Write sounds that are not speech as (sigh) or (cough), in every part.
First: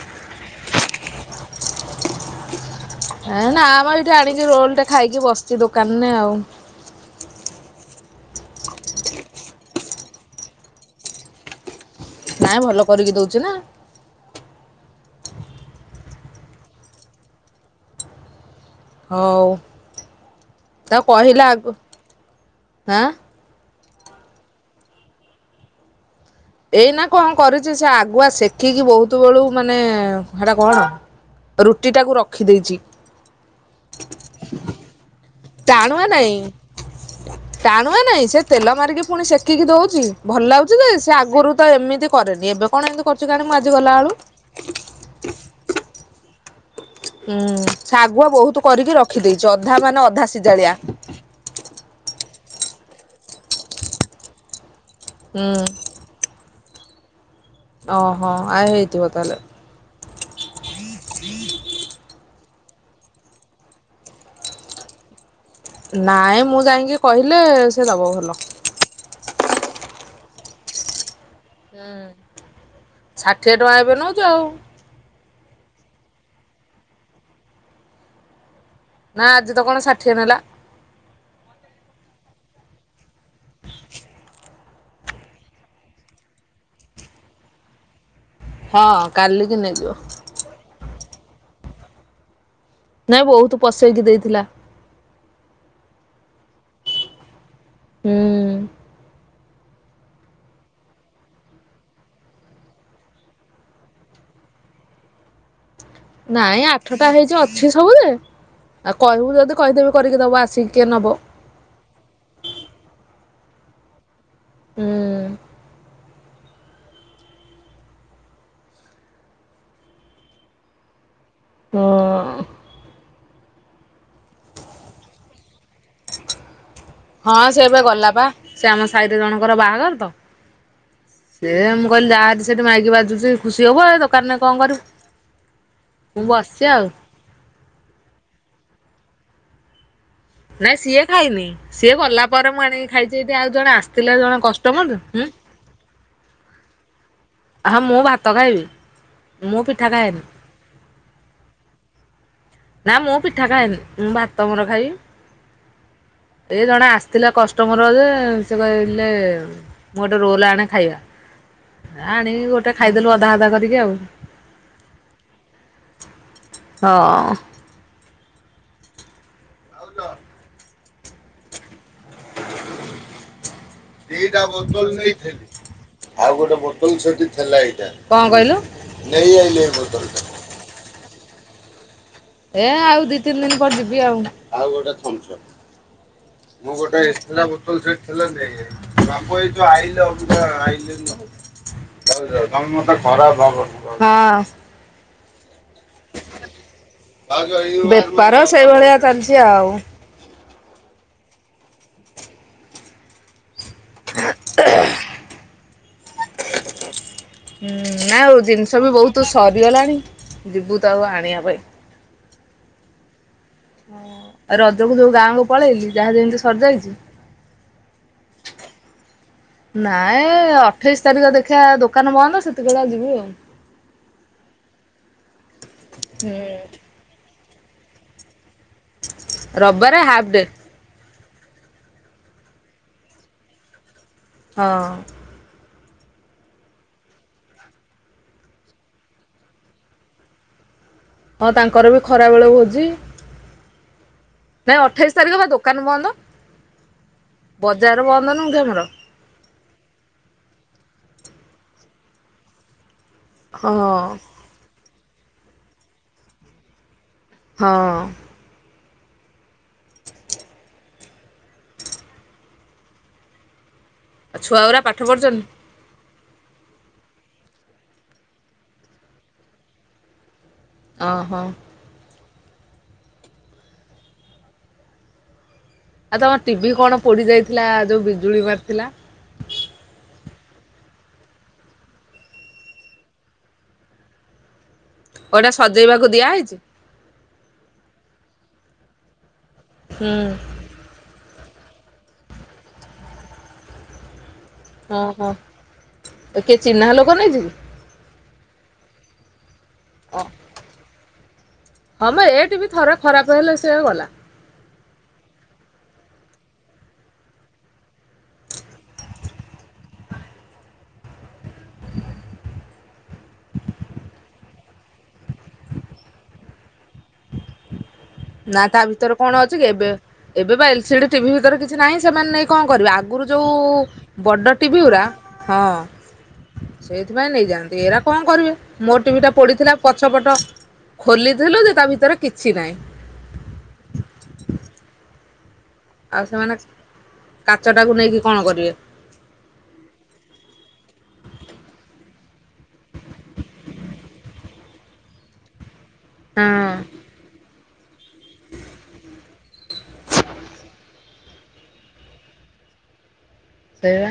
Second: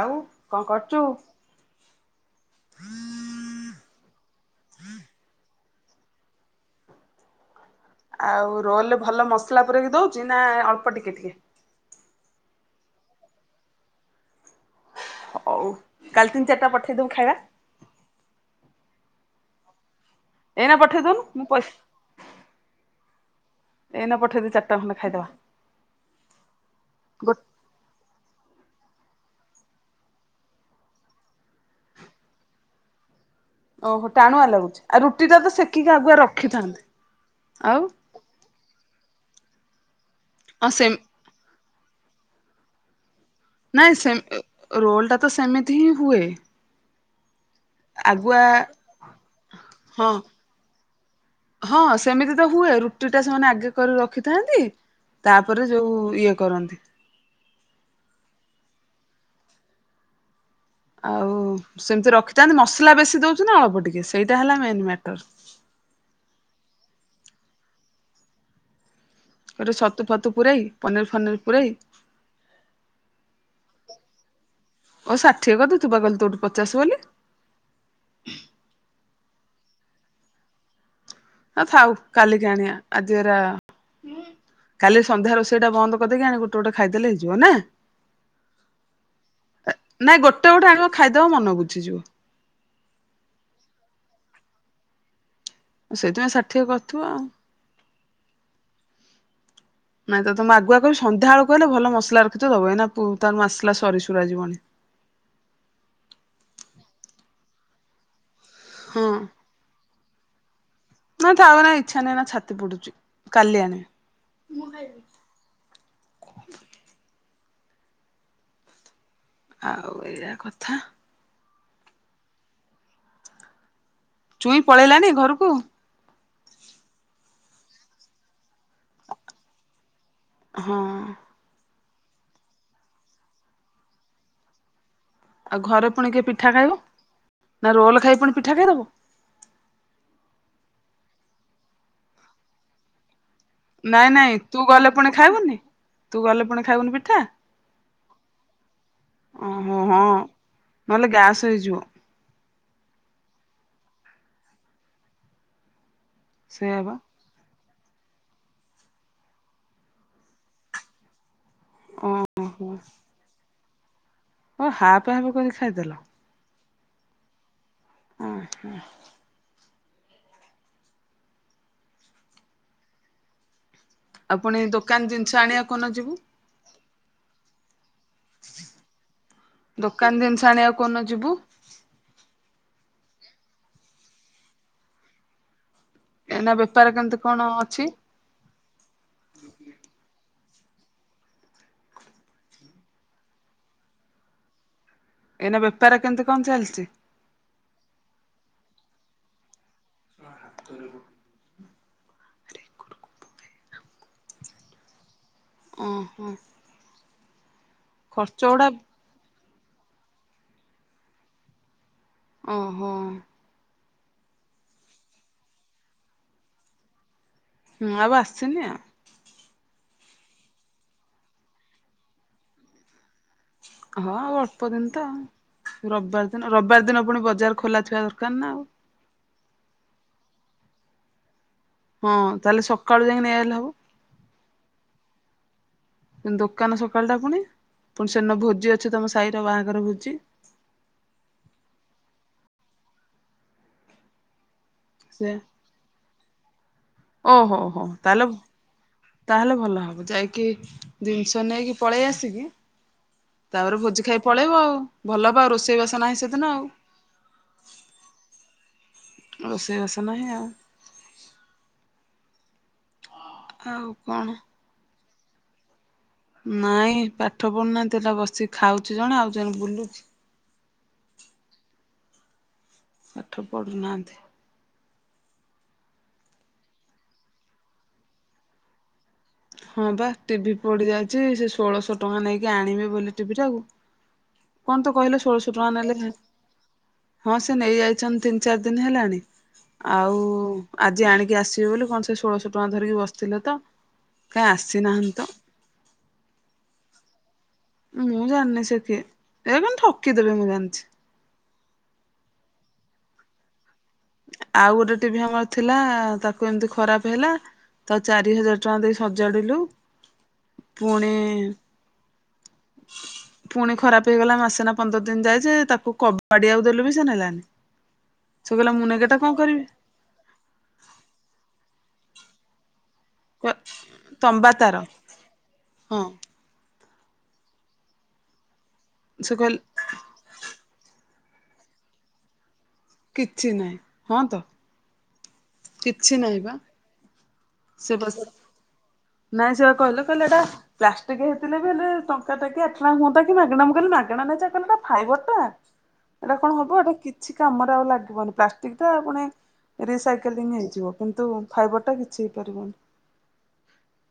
ଆଉ କଣ କରଚୁ? ଏଁ ନା ଆମ ଏଇଠି ଆଣିକି ରୋଲ ଟେ ଖାଇକି ବସିଛି ଦୋକାନରେ ଆଉ। ଆଉ ରୋଲେ ଭଲ ମସଲା ପୁରେଇକି ଦଉଛି ନାଁ ଅଳ୍ପ ଟିକେ ଟିକେ। ନାଇଁ ଭଲ କରିକି ଦଉଚି ନାଁ। ହଉ କାଲି ତିନି ଚାରିଟା ପଠେଇଦବୁ ଖାଇବା। ହଉ ଏଇନା ତା ପଠେଇ ଦଉନୁ ମୁଁ କହିଲା ପଇସା ଆଗ ଆଁ ଏଇନା ପଠେଇଦେ ଚାରଟା ଖଣ୍ଡେ ଖାଇଦବା। ଏଇନା କଣ ଗୋ କରିଛି ସେ ଆଗୁଆ ଶେଖିକି ବହୁତ ବେଳୁ ମାନେ ହେଟା କଣ ରୁଟି ଟାକୁ ରଖି ଦେଇଚି। ଓହୋ ଟାଣୁଆ ଲାଗୁଚି ଆଉ ରୁଟିଟା ତ ସେଖିକି ଟାଣୁଆ ଆଗୁଆ ନାଇଁ ରଖିଥାନ୍ତେ ଆଉ। ଟାଣୁଆ ନାଇଁ ସେ ତେଲ ମାରିକି ପୁଣି ସେକିକି ଦଉଚି ଭଲ ଲାଗୁଚି ଯେ ସେ ଆଗରୁ ତ ଏମିତି କରେନି ଏବେ କଣ ଏମିତି ଅଚୁ କିଆଣୀ ମୁଁ ଆଜ୍ ନାଇଁ ସେ ରୋଲ୍ ଟା ତ ସେମିତି ହିଁ ହୁଏ। ହୁଁ ସାଗୁଆ ଆଗୁଆ ବହୁତ କରିକି ରଖିଦେଇଚି ଅଧା ମାନେ ହଁ ଅଧା ସିଜାଳିଆ। ହଁ ସେମିତି ତ ହୁଏ ରୁଟି ଟା ସେମାନେ ଆଗେ କରି ରଖିଥାନ୍ତି। ହୁଁ ତାପରେ ଯୋଉ ଇଏ କରନ୍ତି। ଓହୋ ଆ ହେଇଥିବ ତାହେଲେ। ଆଉ ସେମିତି ରଖିଥାନ୍ତି ମସଲା ବେଶୀ ଦେଉଛି ନା ଅଳ୍ପ ଟିକେ ସେଇଟା ହେଲା ମେନ୍ ମ୍ୟାଟର୍। ନାଇଁ ମୁଁ ଯାଇକି କହିଲେ ସେ ଦେବ ଭଲ। ଏଟା ସତୁ ଫତୁ ପୁରାଇ ପନରି ଫନରି ପୁରାଇ। ହୁଁ। ଷାଠିଏ ଟଙ୍କା ଏବେ ନେଉଚୁ ଆଉ। ଓ ଷାଠିଏ କଦୁଥିବା ବା କଲେ ତୋଁଠୁ ପଚଶ ବୋଲି। ନାଁ ଆଜି ତ କଣ ଷାଠିଏ ନେଲା। ହଁ ଥାଉ କାଲିକା ଆଣିବା ଆଜି ଏରା। କାଲି ସନ୍ଧ୍ୟା ରୋଷେଇ ଟା ବନ୍ଦ କରିଦେଇକି ଆଣି ଗୋଟେ ଗୋଟେ ଖାଇଦେଲେ ହେଇଯିବ ନାଁ। ହଁ କାଲିକି ନେଇଯିବ। ନାଇଁ ଗୋଟେ ଗୋଟେ ଆଗଣିବ ଖାଇଦବ ମନ ବୁଝିଯିବ। ନାଇଁ ବହୁତ ପସେଇକି ଦେଇଥିଲା। ସେଇଥିପାଇଁ ଷାଠିଏ କରିଥିବ ଆଉ। ହୁଁ। ନାଇଁ ତମେ ଆଗୁଆ କହି ସନ୍ଧ୍ୟାବେଳକୁ କହଲେ ଭଲ ମସଲା ରଖି ତ ଦବ ଏଇ ନା ତାର ମାସଲା ସରି ସୁରା ଯିବନି। ନାଇଁ ଆଠଟା ହେଇଛି ଅଛି ସବୁରେ ଆଉ ହଁ କହିବୁ ଯଦି କହିଦେବି କରିକି ଦବ ଆସି କିଏ ନେବ। ନା ଥାଉ ଏନା ଇଚ୍ଛା ନାହିଁ ଛାତି ପଡୁଛି କାଲି ଆଣେବା। ହୁଁ ଆଉ ଏଇଟା କଥା। ହଁ। ଚୁଇଁ ପଳେଇଲାନି ଘରକୁ? ହଁ ସେ ଏବେ ଗଲା ବା ସେ ଆମ ସାଇର ଜଣଙ୍କର ବାହାଘର ତ ହଁ। ସେ ମୁଁ କହିଲି ଯାଆ ସେଠି ମାଇକି ବାଜୁଛି ଖୁସି ହବୁ ଏଇ ଦୋକାନରେ କଣ କରିବୁ? ଆଉ ଘରେ ପୁଣି କିଏ ମୁଁ ପିଠା ବସିଛି ଖାଇବ ଆଉ। ନା ରୋଲ୍ ଖାଇ ପୁଣି ପିଠା ଖାଇଦେବ? ନାଇଁ ସିଏ ଖାଇନି ସିଏ ଗଲା ପରେ ମୁଁ ଆଣି ଖାଇଛି ଏଠି ଆଉ ଜଣେ ନାଇଁ ଆସିଥିଲେ ନାଇଁ ଜଣେ ତୁ ଗଲେ କଷ୍ଟମରତ ପୁଣି ହୁଁ। ଖାଇବୁନି ତୁ ଗଲେ ପୁଣି ଖାଇବୁନି ପିଠା ହଁ ମୁଁ ଭାତ ଖାଇବି ମୁଁ ଓହୋ ପିଠା ହଁ ଖାଏନି। ନହେଲେ ଗ୍ୟାସ୍ ହେଇଯିବ। ନା ମୁଁ ପିଠା ଖାଏନି ମୁଁ ଭାତ ମୋର ଖାଇବି ଏ ସେଇଆ ଜଣେ ବା ଆ ଥିଲା କଷ୍ଟମର ଯେ ସେ କହିଲେ ମୁଁ ଗୋଟେ ରୋଲ୍ ଆଣେ ଖାଇବା। ଆଣିକି ଓହୋ ଗୋଟାଏ ଖାଇଦେଲୁ ଅଧା ଅଧା କରିକି ଆଉ। କଁ ହାପ୍ ହାପ୍ କରି ଖାଇଦେଲ? ହଁ। ହଁ। (inaudible) ଭାଉଜ ଆଉ ଦିଟା ପୁଣି ବୋତଲ୍ ଦୋକାନ ଜିନିଷ ଆଣିବାକୁ ନେଇଥିଲି କୋଉଦିନ ଯିବୁ ଆଉ ଗୋଟେ ବୋ କଁ କହିଲ? (inaudible) ଆଣିଆକୁ କୋରଦିନ ଯିବୁ? ଏ ଆଉ ଦି ତିନି ଦିନି ପରେ ଯିବି ଆଉ। ଏଇନା ମୁଁ ବେପାର ଗୋଟେ କେମିତି ଏକ୍ସ କଣ ଟ୍ରା ବୋତଲ୍ ଅଛି ସେ (inaudible) ହେଲା ନାଇ ବାବୁ ଏଇ ଯଉ ଆଇିଲ ଅବଧା ଆଇିଲବ (inaudible) ତ ଖରାପ ହବ ଏଇନେ ବେପାର କେମ୍ ତି କଣ ଚାଲିଛି? ବେପାର ସେଇଭଳିଆ ଚାଲିଛି ଆଉ। ହଁ ହାତୁରୁ। (unintelligible) ଅଁ ହଁ। ହୁଁ ନାଇଁ ଆଉ ଗୁଡା ଜିନିଷ ବି ବହୁତୁ ସରିଗଲାଣି ଯିବୁ ତ ଆଉ ଆଣିଆ ପାଇଁ। ଓହୋ। ହଁ ଆଉ ରଜ କୁ ଯୋଉ ଗାଁକୁ ପଳେଇଲି ଯାହା ଯେମିତି ସରିଯାଇଚି ମୁଁ ଆଉ ଆସିନି ଆଉ। ନାଇଁ ଅଠେଇଶି ତାରିଖ ଦେଖିିଆ ଦୋକାନ ବନ୍ଦ ସେତିକିବଳେ ଯିବି ଆଉ। ହଁ ଆଉ ଅଳ୍ପ ଦିନି ତ। ରବିବାର ହୁଁ ଦିନ ରବିବାର ଦିନ ପୁଣି ବଜାର ଖୋଲା ଥିବା ଦରକାର ନା ଆଉ। ରବିବାରେ ହାଫ୍ ଡେ। ହଁ ତାହଲେ ସକାଳୁ ଯାଇଁ ନେଇ ଆଇଲେ ହବ? ହଁ। ଦୋକାନ ସକାଳଟା ପୁଣି ପୁଣି ସେଦିନ ଭୋଜି ଅଛି ତମ ସାଇର ବାହାଘର ଭୋଜି। ହଁ ତାଙ୍କର ବି ଖରା ବେଳ ଭୋଜି। ନାଇଁ ଅଠେଇଶି ସେ ତାରିଖ ବା ଦୋକାନ ବନ୍ଦ ଓହୋ ହୋ ବଜାର ତାହେଲେ ବନ୍ଦ ନୁହଁ କି ଆମର। ତାହେଲେ ଭଲ ହବ ଯାଇକି ଜିନିଷ ନେଇକି ପଳେଇ ଆସିକି ହଁ ତାପରେ ଭୋଜି ଖାଇ ପଳେଇବ ଆଉ ଭଲ ହବ ଆଉ ରୋଷେଇବାସ ନାହିଁ ସେଦିନ ଆଉ। ହଁ। ରୋଷେଇ ବାସ ନାହିଁ ଆଉ। ହଉ। ଆଉ ଛୁଆଗୁରା ପାଠ ପଢୁଛନ୍ ନାଇଁ ପାଠ ପଢୁନାହାଁତି ତ ବସି ଖାଉଛି ଜଣେ ଆଉ ଜଣେ ବୁଲୁଚି। ଓ ହୋ। ପାଠ ପଢୁନାହାନ୍ତି। ଆଉ ତମ ଟିଭି କଣ ପୋଡି ଯାଇଥିଲା ଯୋଉ ବିଜୁଳି ମାରିଥିଲା ହଁ ବା ଟିଭି ପୋଡି ଯାଇଛି ସେ ଷୋଳଶହ ଟଙ୍କା ନେଇକି ଆଣିବେ ବୋଲି ଟିଭି ଟାକୁ କଣ ତୁ କହିଲୁ ଓ ଏଟା ଷୋହଳଶହ ଟଙ୍କା ନେଲେ ସଜେଇବାକୁ ହେ ଦିଆହେଇଛି? ହଁ ସେ ନେଇ ଯାଇଚନ୍ତି ତିନି ଚାରି ଦିନ ହେଲାଣି ହୁଁ ଆଉ ଆଜି ଆଣିକି ଆସିବେ ବୋଲି କଁ ସେ ଷୋଳଶହ ଟଙ୍କା ଧରିକି ବସିଥିଲେ ତ। କାଁ ଆସ ଓ ହୋ କିଏ ଚିହ୍ନା ଲୋକ ନେଇଯି କି? ମୁଁ ଜାଣିନି ସେ କିଏ, ଏ କ ଓ ଠକିଦବେ ମୁଁ ଜାଞ୍ଚି। ହଁ ମ ଏ ଟିଭି ଥରେ ଖରାପ ହେଲେ ସେ ଗଲା। ଆଉ ଗୋଟେ ଟିଭି ଆମର ଥିଲା ତାକୁ ଏମିତି ଖରାପ ହେଲା ତା ଚାରି ହଜାର ଟଙ୍କା ଦେଇ ସଜାଡିଲୁ ପୁଣି ଫୁଣି ଖରାପ ହେଇଗଲା ମାସେ ନା ପନ୍ଦର ଦିନ ଯାଏ ଯେ ତାକୁ କବାଡି ଆଉ ଦେଲୁ ବି ସେ ନେଲାନି। (unintelligible) ନା ତା ଭିତରେ ନେଗେଟା କଣ ଅଛି କରିବି କି ଏବେ- ଏବେ ବା ଏଲସିଡି ଟିଭି ଭିତରେ କିଛି ନାହିଁ ସେମାନେ ନେଇ କଣ କରି ଆଗରୁ ଯୋଉ ତମ୍ବା ବଡ ତାର ଟିଭି ଗୁରା ହଁ। ସେଇଥିପାଇଁ ନେଇଯାଆନ୍ତି ଏରା କଣ କରିବେ ମୋର ଟିଭି ସେ ଟା ପୋ କହିଲେ ଡିଥିଲା ପଛ ପଟ ଖୋଲିଥିଲୁ ଯେ ତା ଭିତରେ କିଛି ନାହିଁ। କିଛି ନାହିଁ ହଁ ତ। (inaudible) କିଛି ଆଉ ନାହିଁ ସେମାନେ ପା। କାଚ ଟାକୁ ନେଇକି କଣ କରିବେ? ନାଇଁ ସେ ପା କହିଲେ କହିଲେ ଏଟା ପ୍ଲାଷ୍ଟିକ ହେଇଥିଲେ ବି ହେଲେ ଟଙ୍କାକ କି ଆଠନା ହୁଅନ୍ତା କି ମାଗଣା ମୁଁ କିଲି ମାଗଣା ନ କଲୋ ଫାଇବର ଟା ଆଛା। ଏଇଟା କଣ ହଁ ହବ ଏଟା କିଛି କାମରେ ଆଉ ଲାଗିବନି ପ୍ଲାଷ୍ଟିକ ଟା ପୁଣି ରିସାଇକେଲିଂ ହେଇଯିବ। କିନ୍ତୁ ଫାଇବରଟା କିଛି ହେଇପାରିବନି। ସେଇ ବା।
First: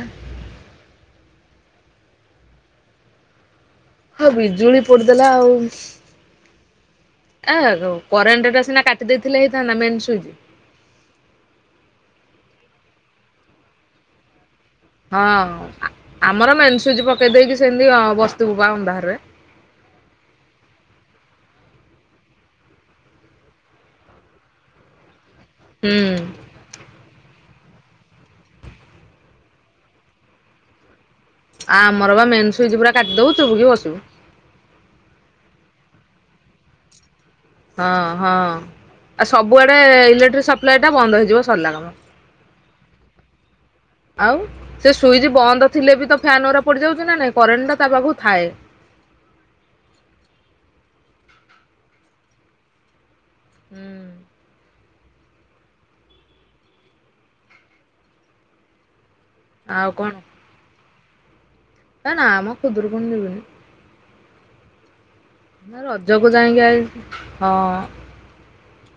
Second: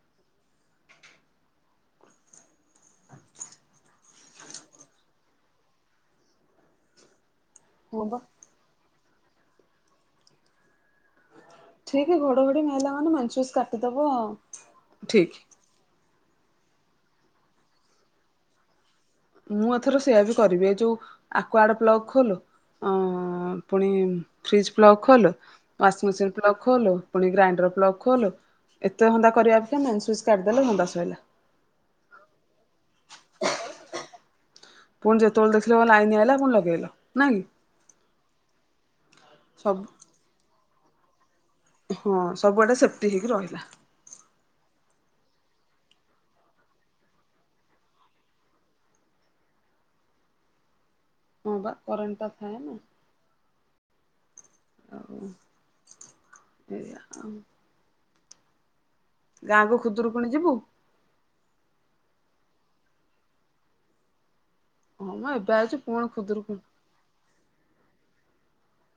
ହଁ ବିଜୁଳି ପୋଡିଦେଲା ଆଉ ଏ ହଁ ବା କରେଣ୍ଟ୍ ଟା ସିନା କାଟି କାଟି ଦେଇଥିଲେ ହେଇଥାନ୍ତା ମେନ୍ ସ୍ୱିଚ୍। ଠିକି ଘଡଘଡି ମାଇଲା ମାନେ ମେନ୍ ସ୍ୱିଚ କାଟିଦବ ଆଉ। ହଁ ଆ-ଆମର ମେନ୍ ସୁଇଚ ପକେଇ ଦେଇେଇକି ସେମିତି ବସ୍ତିବୁ ପା ଅନ୍ଧାରରେ। ମୁଁ ଏଥର ସେୟଆ ବି କରିବି ଏ ଯୋଉ ଆକୁଆଡେ ପ୍ଲକ ଖୋଲ ଅ ପୁଣି ଫ୍ରିଜ ପ୍ଲକ୍ ଖୋଲ୍ ୱାଂ ହୁଁ ସିଂମେସିନ୍ ପ୍ଲକ୍ ଖୋଲ ପୁଣି ଗ୍ରାଇଣ୍ଡର ପ୍ଲକ ଖୋଲ ଏତେ ଧନ୍ଦା କରିବାର ଥିବ ମେନ୍ ଶ୍ୱିଚ୍ କାଢ଼ିଦେଲା ଗଲା ସଇଲା। ଆ ଆମର ବା ମେନ୍ ସୁଇଚ୍ ପୁରା କାଟିଦବୁ ଚୁବୁ କି ବସିବୁ। ଫୁଣି ଯେତେବେଳେ ଦେଖିଲେ ଆଇନ ଆଇଲା ପୁଣି ଲଗେଇଲ ନାଇଁ କି। ହଁ ହଁ ଆ ସବୁଆଡେ ସବୁ ଇଲେକ୍ଟ୍ରିକ ସପ୍ଲାଏ ଟା ବନ୍ଦ ହେଇଯିବ ସରିଲା କାମ ହଁ ସବୁଆଡେ ସେଫ୍ଟି ହେଇକି ରହିଲା। ଆଉ ସେ ସୁଇଚ ବନ୍ଦ ଥିଲେ ବି ତ ଫ୍ୟାନ ଗରା ପଡିଯାଉଛି ନା ନାଇଁ କରେଣ୍ଟ ଟା ତା ପାଖକୁ ଥାଏ। ହଁ ବା କରେଣ୍ଟ ଟା ଥାଏ ନା। ହୁଁ। ଆଉ ଏଇୟା ଆଉ। ଗାଁକୁୁ ଆଉ ଖୁଦରୁକୁଣୀ ଯିବୁ? ଏ ନା ମ ଖୁଦୁରୁକୁଣୀ ଯିବିନି। ହଁ ମ ଏବ୍ ନା ରଜକୁ ଯାଇକି ଆଇ ହଁ।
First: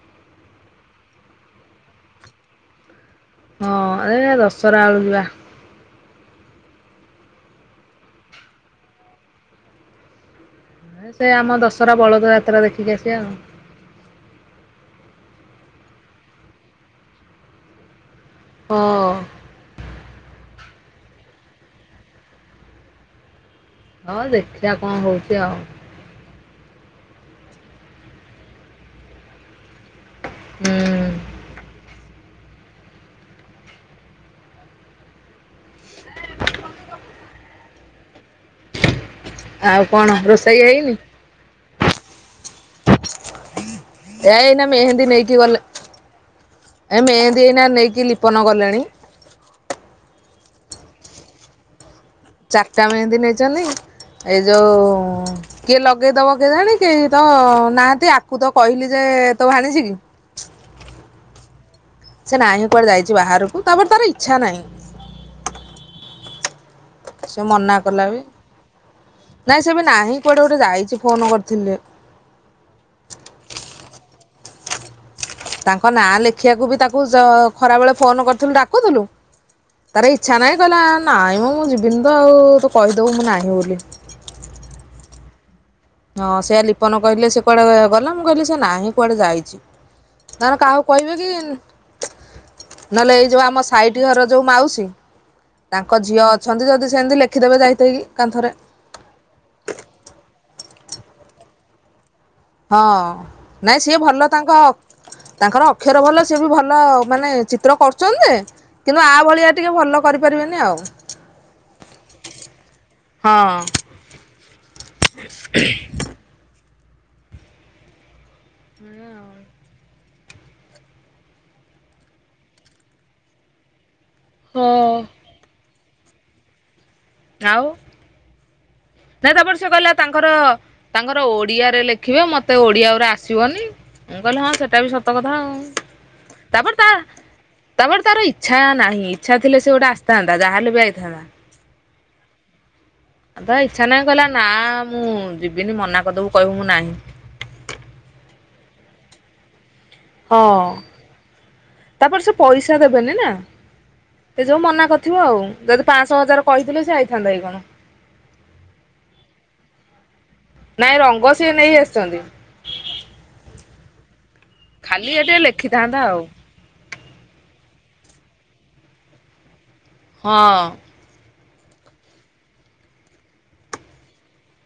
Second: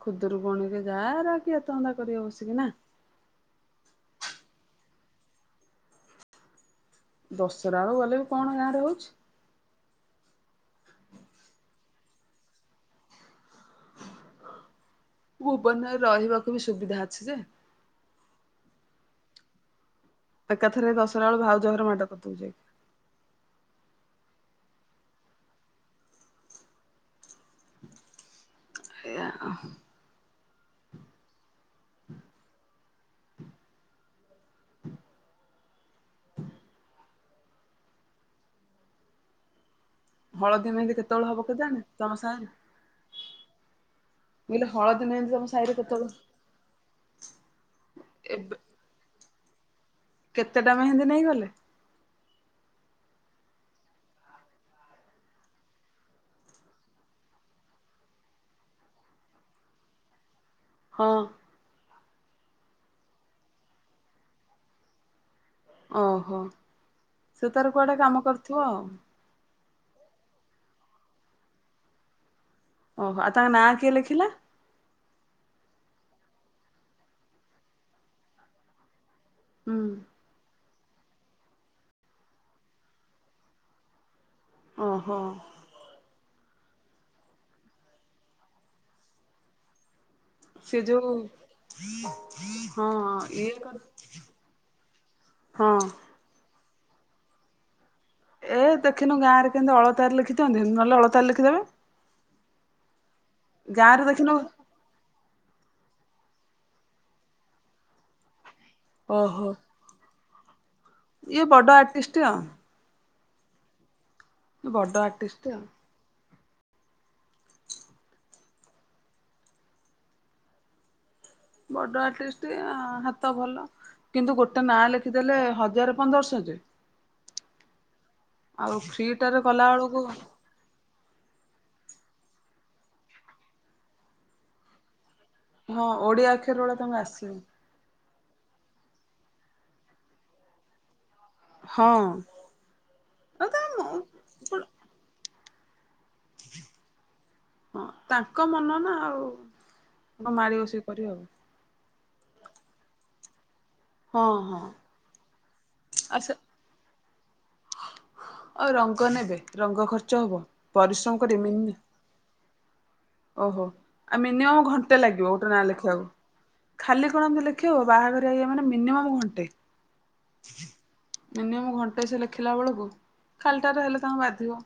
ଖୁଦୁରୁକୁଣୀ ରେ ଯା ଏରା କିଏ ଏତେ ଧନ୍ଦା କରିବ ବସିକି ନା? ହଁ ଏ ଦଶହରା ବେଳୁକୁ ଯିବା। ଦଶହରା ଆଳଉ ଗଲେ ବି କଣ ଗାଁରେ ହଉଛି? ସେ ଆମ ଦଶହରା ବଳଦ ଯାତ୍ରା ଦେଖିକି ଆସିବା ଆଉ। ଭୁବନରେ ରହିବାକୁ ବି ସୁବିଧା ଅଛି ଯେ। ହଁ। ଏକାଥରେ ଦଶହରା ବେଳୁ ଭାଉଜହର (unintelligible) ହଁ ଦେଖିବା କଣ ହଉଛି ଆଉ? ସେଇଆଉ ହୁଁ ଆଉ କଣ ରୋଷେଇ ହଳଦୀ ହେଇନି? ମେହେନ୍ଦି କେତେବେଳେ ହବ କେଜାଣି ତମ ସାହିରେ? ଏ ମୁଁ ଏଇନା କହିଲି ହଳଦୀ ମେହନ୍ଦୀ ମେହେନ୍ଦି ନେଇକି ତମ ଗଲ ସାହିରେ କେତେବେଳେ ଏ ମେହେନ୍ଦୀ ହେଇନା ନେଇକି ଲିପନ ଗଲେଣି। କେତେ ଟା ମେହେନ୍ଦୀ ନେଇ ଗଲେ? ଚାରିଟା ମେହେନ୍ଦୀ ନେଇଛନ୍ତି ଏଇ ଯଉଁ କିଏ ଲଗେଇଦବ କିଏ ଜାଣି କେହି ତ ନାହାନ୍ତି ଆକୁ ତ କହିଲି ଯେ ତୋ ଭାଣିଛି କି? ହଁ। ସେ ନାହିଁ କୁଆଡେ ଯାଇଛି ବାହାରକୁ ତାପରେ ତାର ଇଚ୍ଛା ନାହିଁ। ଓହୋ ସେ ତାର ମନା କୁଆଡେ କଲା ବି କାମ କରୁଥିବ ଆଉ। ନାଇଁ ସେବେ ନାହିଁ କୁଆଡ଼େ ଗୋଟେ ଯାଇଛି ଫୋନ କରିଥିଲେ। ଓହୋ ଆଉ ତାଙ୍କ ନାଁ କିଏ ଲେଖିଲା? ତାଙ୍କ ନାଁ ଲେଖିବାକୁ ବି ତାକୁ ଜ ଖରାବେଳେ ଫୋନ କରିଥିଲୁ ଡାକୁଥିଲୁ ହୁଁ ତାର ଇ ଇଚ୍ଛା ନାହିଁ କହିଲା ନାଇଁ ମୁଁ ଯିବିନି ତ ଆଉ ତୁ କହିଦେବୁ ମୁଁ ନାହିଁ ବୋଲି। ଓ ହଁ। ହଁ ସେଆ ଲିପନ କହିଲେ ସେ କୁଆଡେ ଗଲା ମୁଁ କହିଲି ସେ ନାହିଁ କୁଆଡେ ଯାଇଛି। ଧର ସେ କାହାକୁ ଯୋଉ କହିବେ କି ହଁ ନହେଲେ ଏଇ ଯୋଉ ଇଏ ଆମ କରି ସାଇଟ ଘର ଯୋଉ ମାଉସୀ ହଁ ତାଙ୍କ ଝିଅ ଅ ସଂଜୁ ଯଦି ସେମତି ଲେଖିଦେବେ ଯାଇତାଇକି। ଏ ଦେଖିନୁ ଗାଁ ରେ କେମିତି ଅଳତାରେ ଲେଖି ଦିଅନ୍ତି ନହେଲେ ଅଳତାର ଲେଖିଦେବେ। ହଁ ନାଇଁ ସିଏ ଗାଁରେ ଭଲ ଦେଖିନୁ ତାଙ୍କ ତାଙ୍କର ଅକ୍ଷର ଭଲ ସିଏ ବି ଭଲ ମାନେ ଚିତ୍ର କରୁଛନ୍ତି ଯେ। କିନ୍ତୁ ଆ ଓହୋ। ଭଳିଆ ଟିକେ ଭଲ କରିପାରିବେନି ଆଉ। ଇଏ ବଡ଼ ଆର୍ଟିଷ୍ଟ ଆଉ ହଁ। ବଡ ଆର୍ଟିଷ୍ଟ ଆଉ। (unintelligible) ବଡ ଆର୍ଟିଷ୍ଟ ହାତ ଭଲ କିନ୍ତୁ ଗୋଟେ ହଁ ନାଁ ଲେଖିଦେଲେ ହଜାର ପନ୍ଦରଶହ ଯେ। ଆଉ ଆଉ ନା ଫ୍ରିଟାରେ ତାପରେ କଲା ସେ କହିଲା ବେଳକୁ ତାଙ୍କର ତାଙ୍କର ଓଡିଆରେ ଲେଖିବେ ମତେ ଓଡିଆ ଉରା ଆସିବନି ମୁଁ କହିଲି ହଁ ସେଇଟା ବି ସତ କଥା ଆଉ। ହଁ ଓଡିଆ ଅକ୍ଷର ଉରା ତାପରେ ତା ତାଙ୍କୁ ଆସେନି। ତାପରେ ତାର ଇଚ୍ଛା ନାହିଁ ଇଚ୍ଛା ଥିଲେ ସେ ଗୋଟେ ଆସିଥାନ୍ତା ଯାହାହଲେ ବି ଆଇଥାନ୍ତା। ହଁ। ଆଉ ତା ଇଚ୍ଛା ନାହିଁ କହିଲା ନା ହଁ ମୁଁ ଯିବିନି ମନା କରିଦବୁ କହିବୁ ମୁଁ ନାହିଁ। ହଁ ତାଙ୍କ ମନ ନା ଆଉ। ତାଙ୍କ ହଁ ମାଡ଼ି ବସିକି କରିବେ ଆଉ। ତାପରେ ସେ ପଇସା ଦେବେନି ନା। ହଁ, ହଁ। ଥିବ ଆଉ ଯଦି ପାଆଁଶହ ଆଚ୍ଛା ହଜାର କହିଥିଲେ ସେ ଆଇଥାନ୍ତା କି କଣ। ଆଉ ରଙ୍ଗ ନେବେ ରଙ୍ଗ ଖର୍ଚ୍ଚ ହବ। ନାଇଁ ପରିଶ୍ରମ ରଙ୍ଗ କରିବ ସିଏ ନେଇ ମିନି ଆସିଛନ୍ତି ଓହୋ ଆ ମିନିମମ୍ ଘଣ୍ଟେ ଖାଲି ଲାଗିବ ଏଠି ଗୋଟେ ନାଁ ଲେଖିଥାନ୍ତା ଲେଖିବାକୁ ଆଉ। ଖାଲି କଣ ଏମତି ଲେଖିହବ ବାହାଘର ଇଏ ମାନେ ମିନିମମ୍ ଘଣ୍ଟେ। ହଁ। ମିନିମମ୍ ଘଣ୍ଟେ ସେ ଲେଖିଲା ବେଳକୁ ଖାଲିଟାରେ ହେଲେ ତାଙ୍କୁ ବାଧିବ।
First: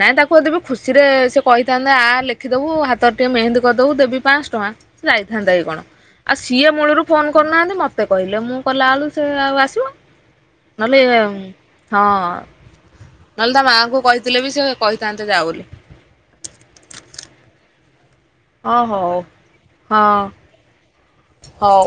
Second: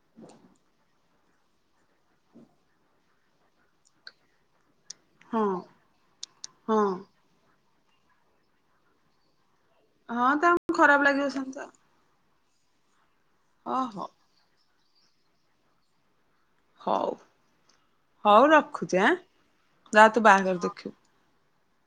ନାଇଁ ତାକୁ ଅଧିକ ଖୁସିରେ ସେ କହିଥାନ୍ତା ଆ ଲେଖିଦବୁ ହାତରେ ଟିକେ ମେହେନ୍ଦୀ କରିଦବୁ ଦେବି ପାଆଁଶହ ଟଙ୍କା। ହଁ ଯାଇଥାନ୍ତା କି କଣ ଆଉ ସିଏ ହଁ ମୂଳରୁ ଫୋନ କରୁନାହାନ୍ତି ମତେ ମତେ କହିଲେ ମୁଁ କଲା ବେଳୁ ସେ ଆଉ ଆସିବ। ହଁ ତାଙ୍କୁ ଖରା ନହେଲେ ବେଳେ ଯିବ ସେମିତି ଆଉ। ହଁ ନହେଲେ ତା ଓ ମାଙ୍କୁ ହଉ କହିଥିଲେ ବି ସେ କହିଥାନ୍ତେ ଯାଆ ବୋଲି। ହଉ ହଉ ହଁ ରଖୁଛି ଆଁ ହଉ ହଁ ଯା ତୁ ବାହାଘର ଦେଖିବୁ। ହଉ।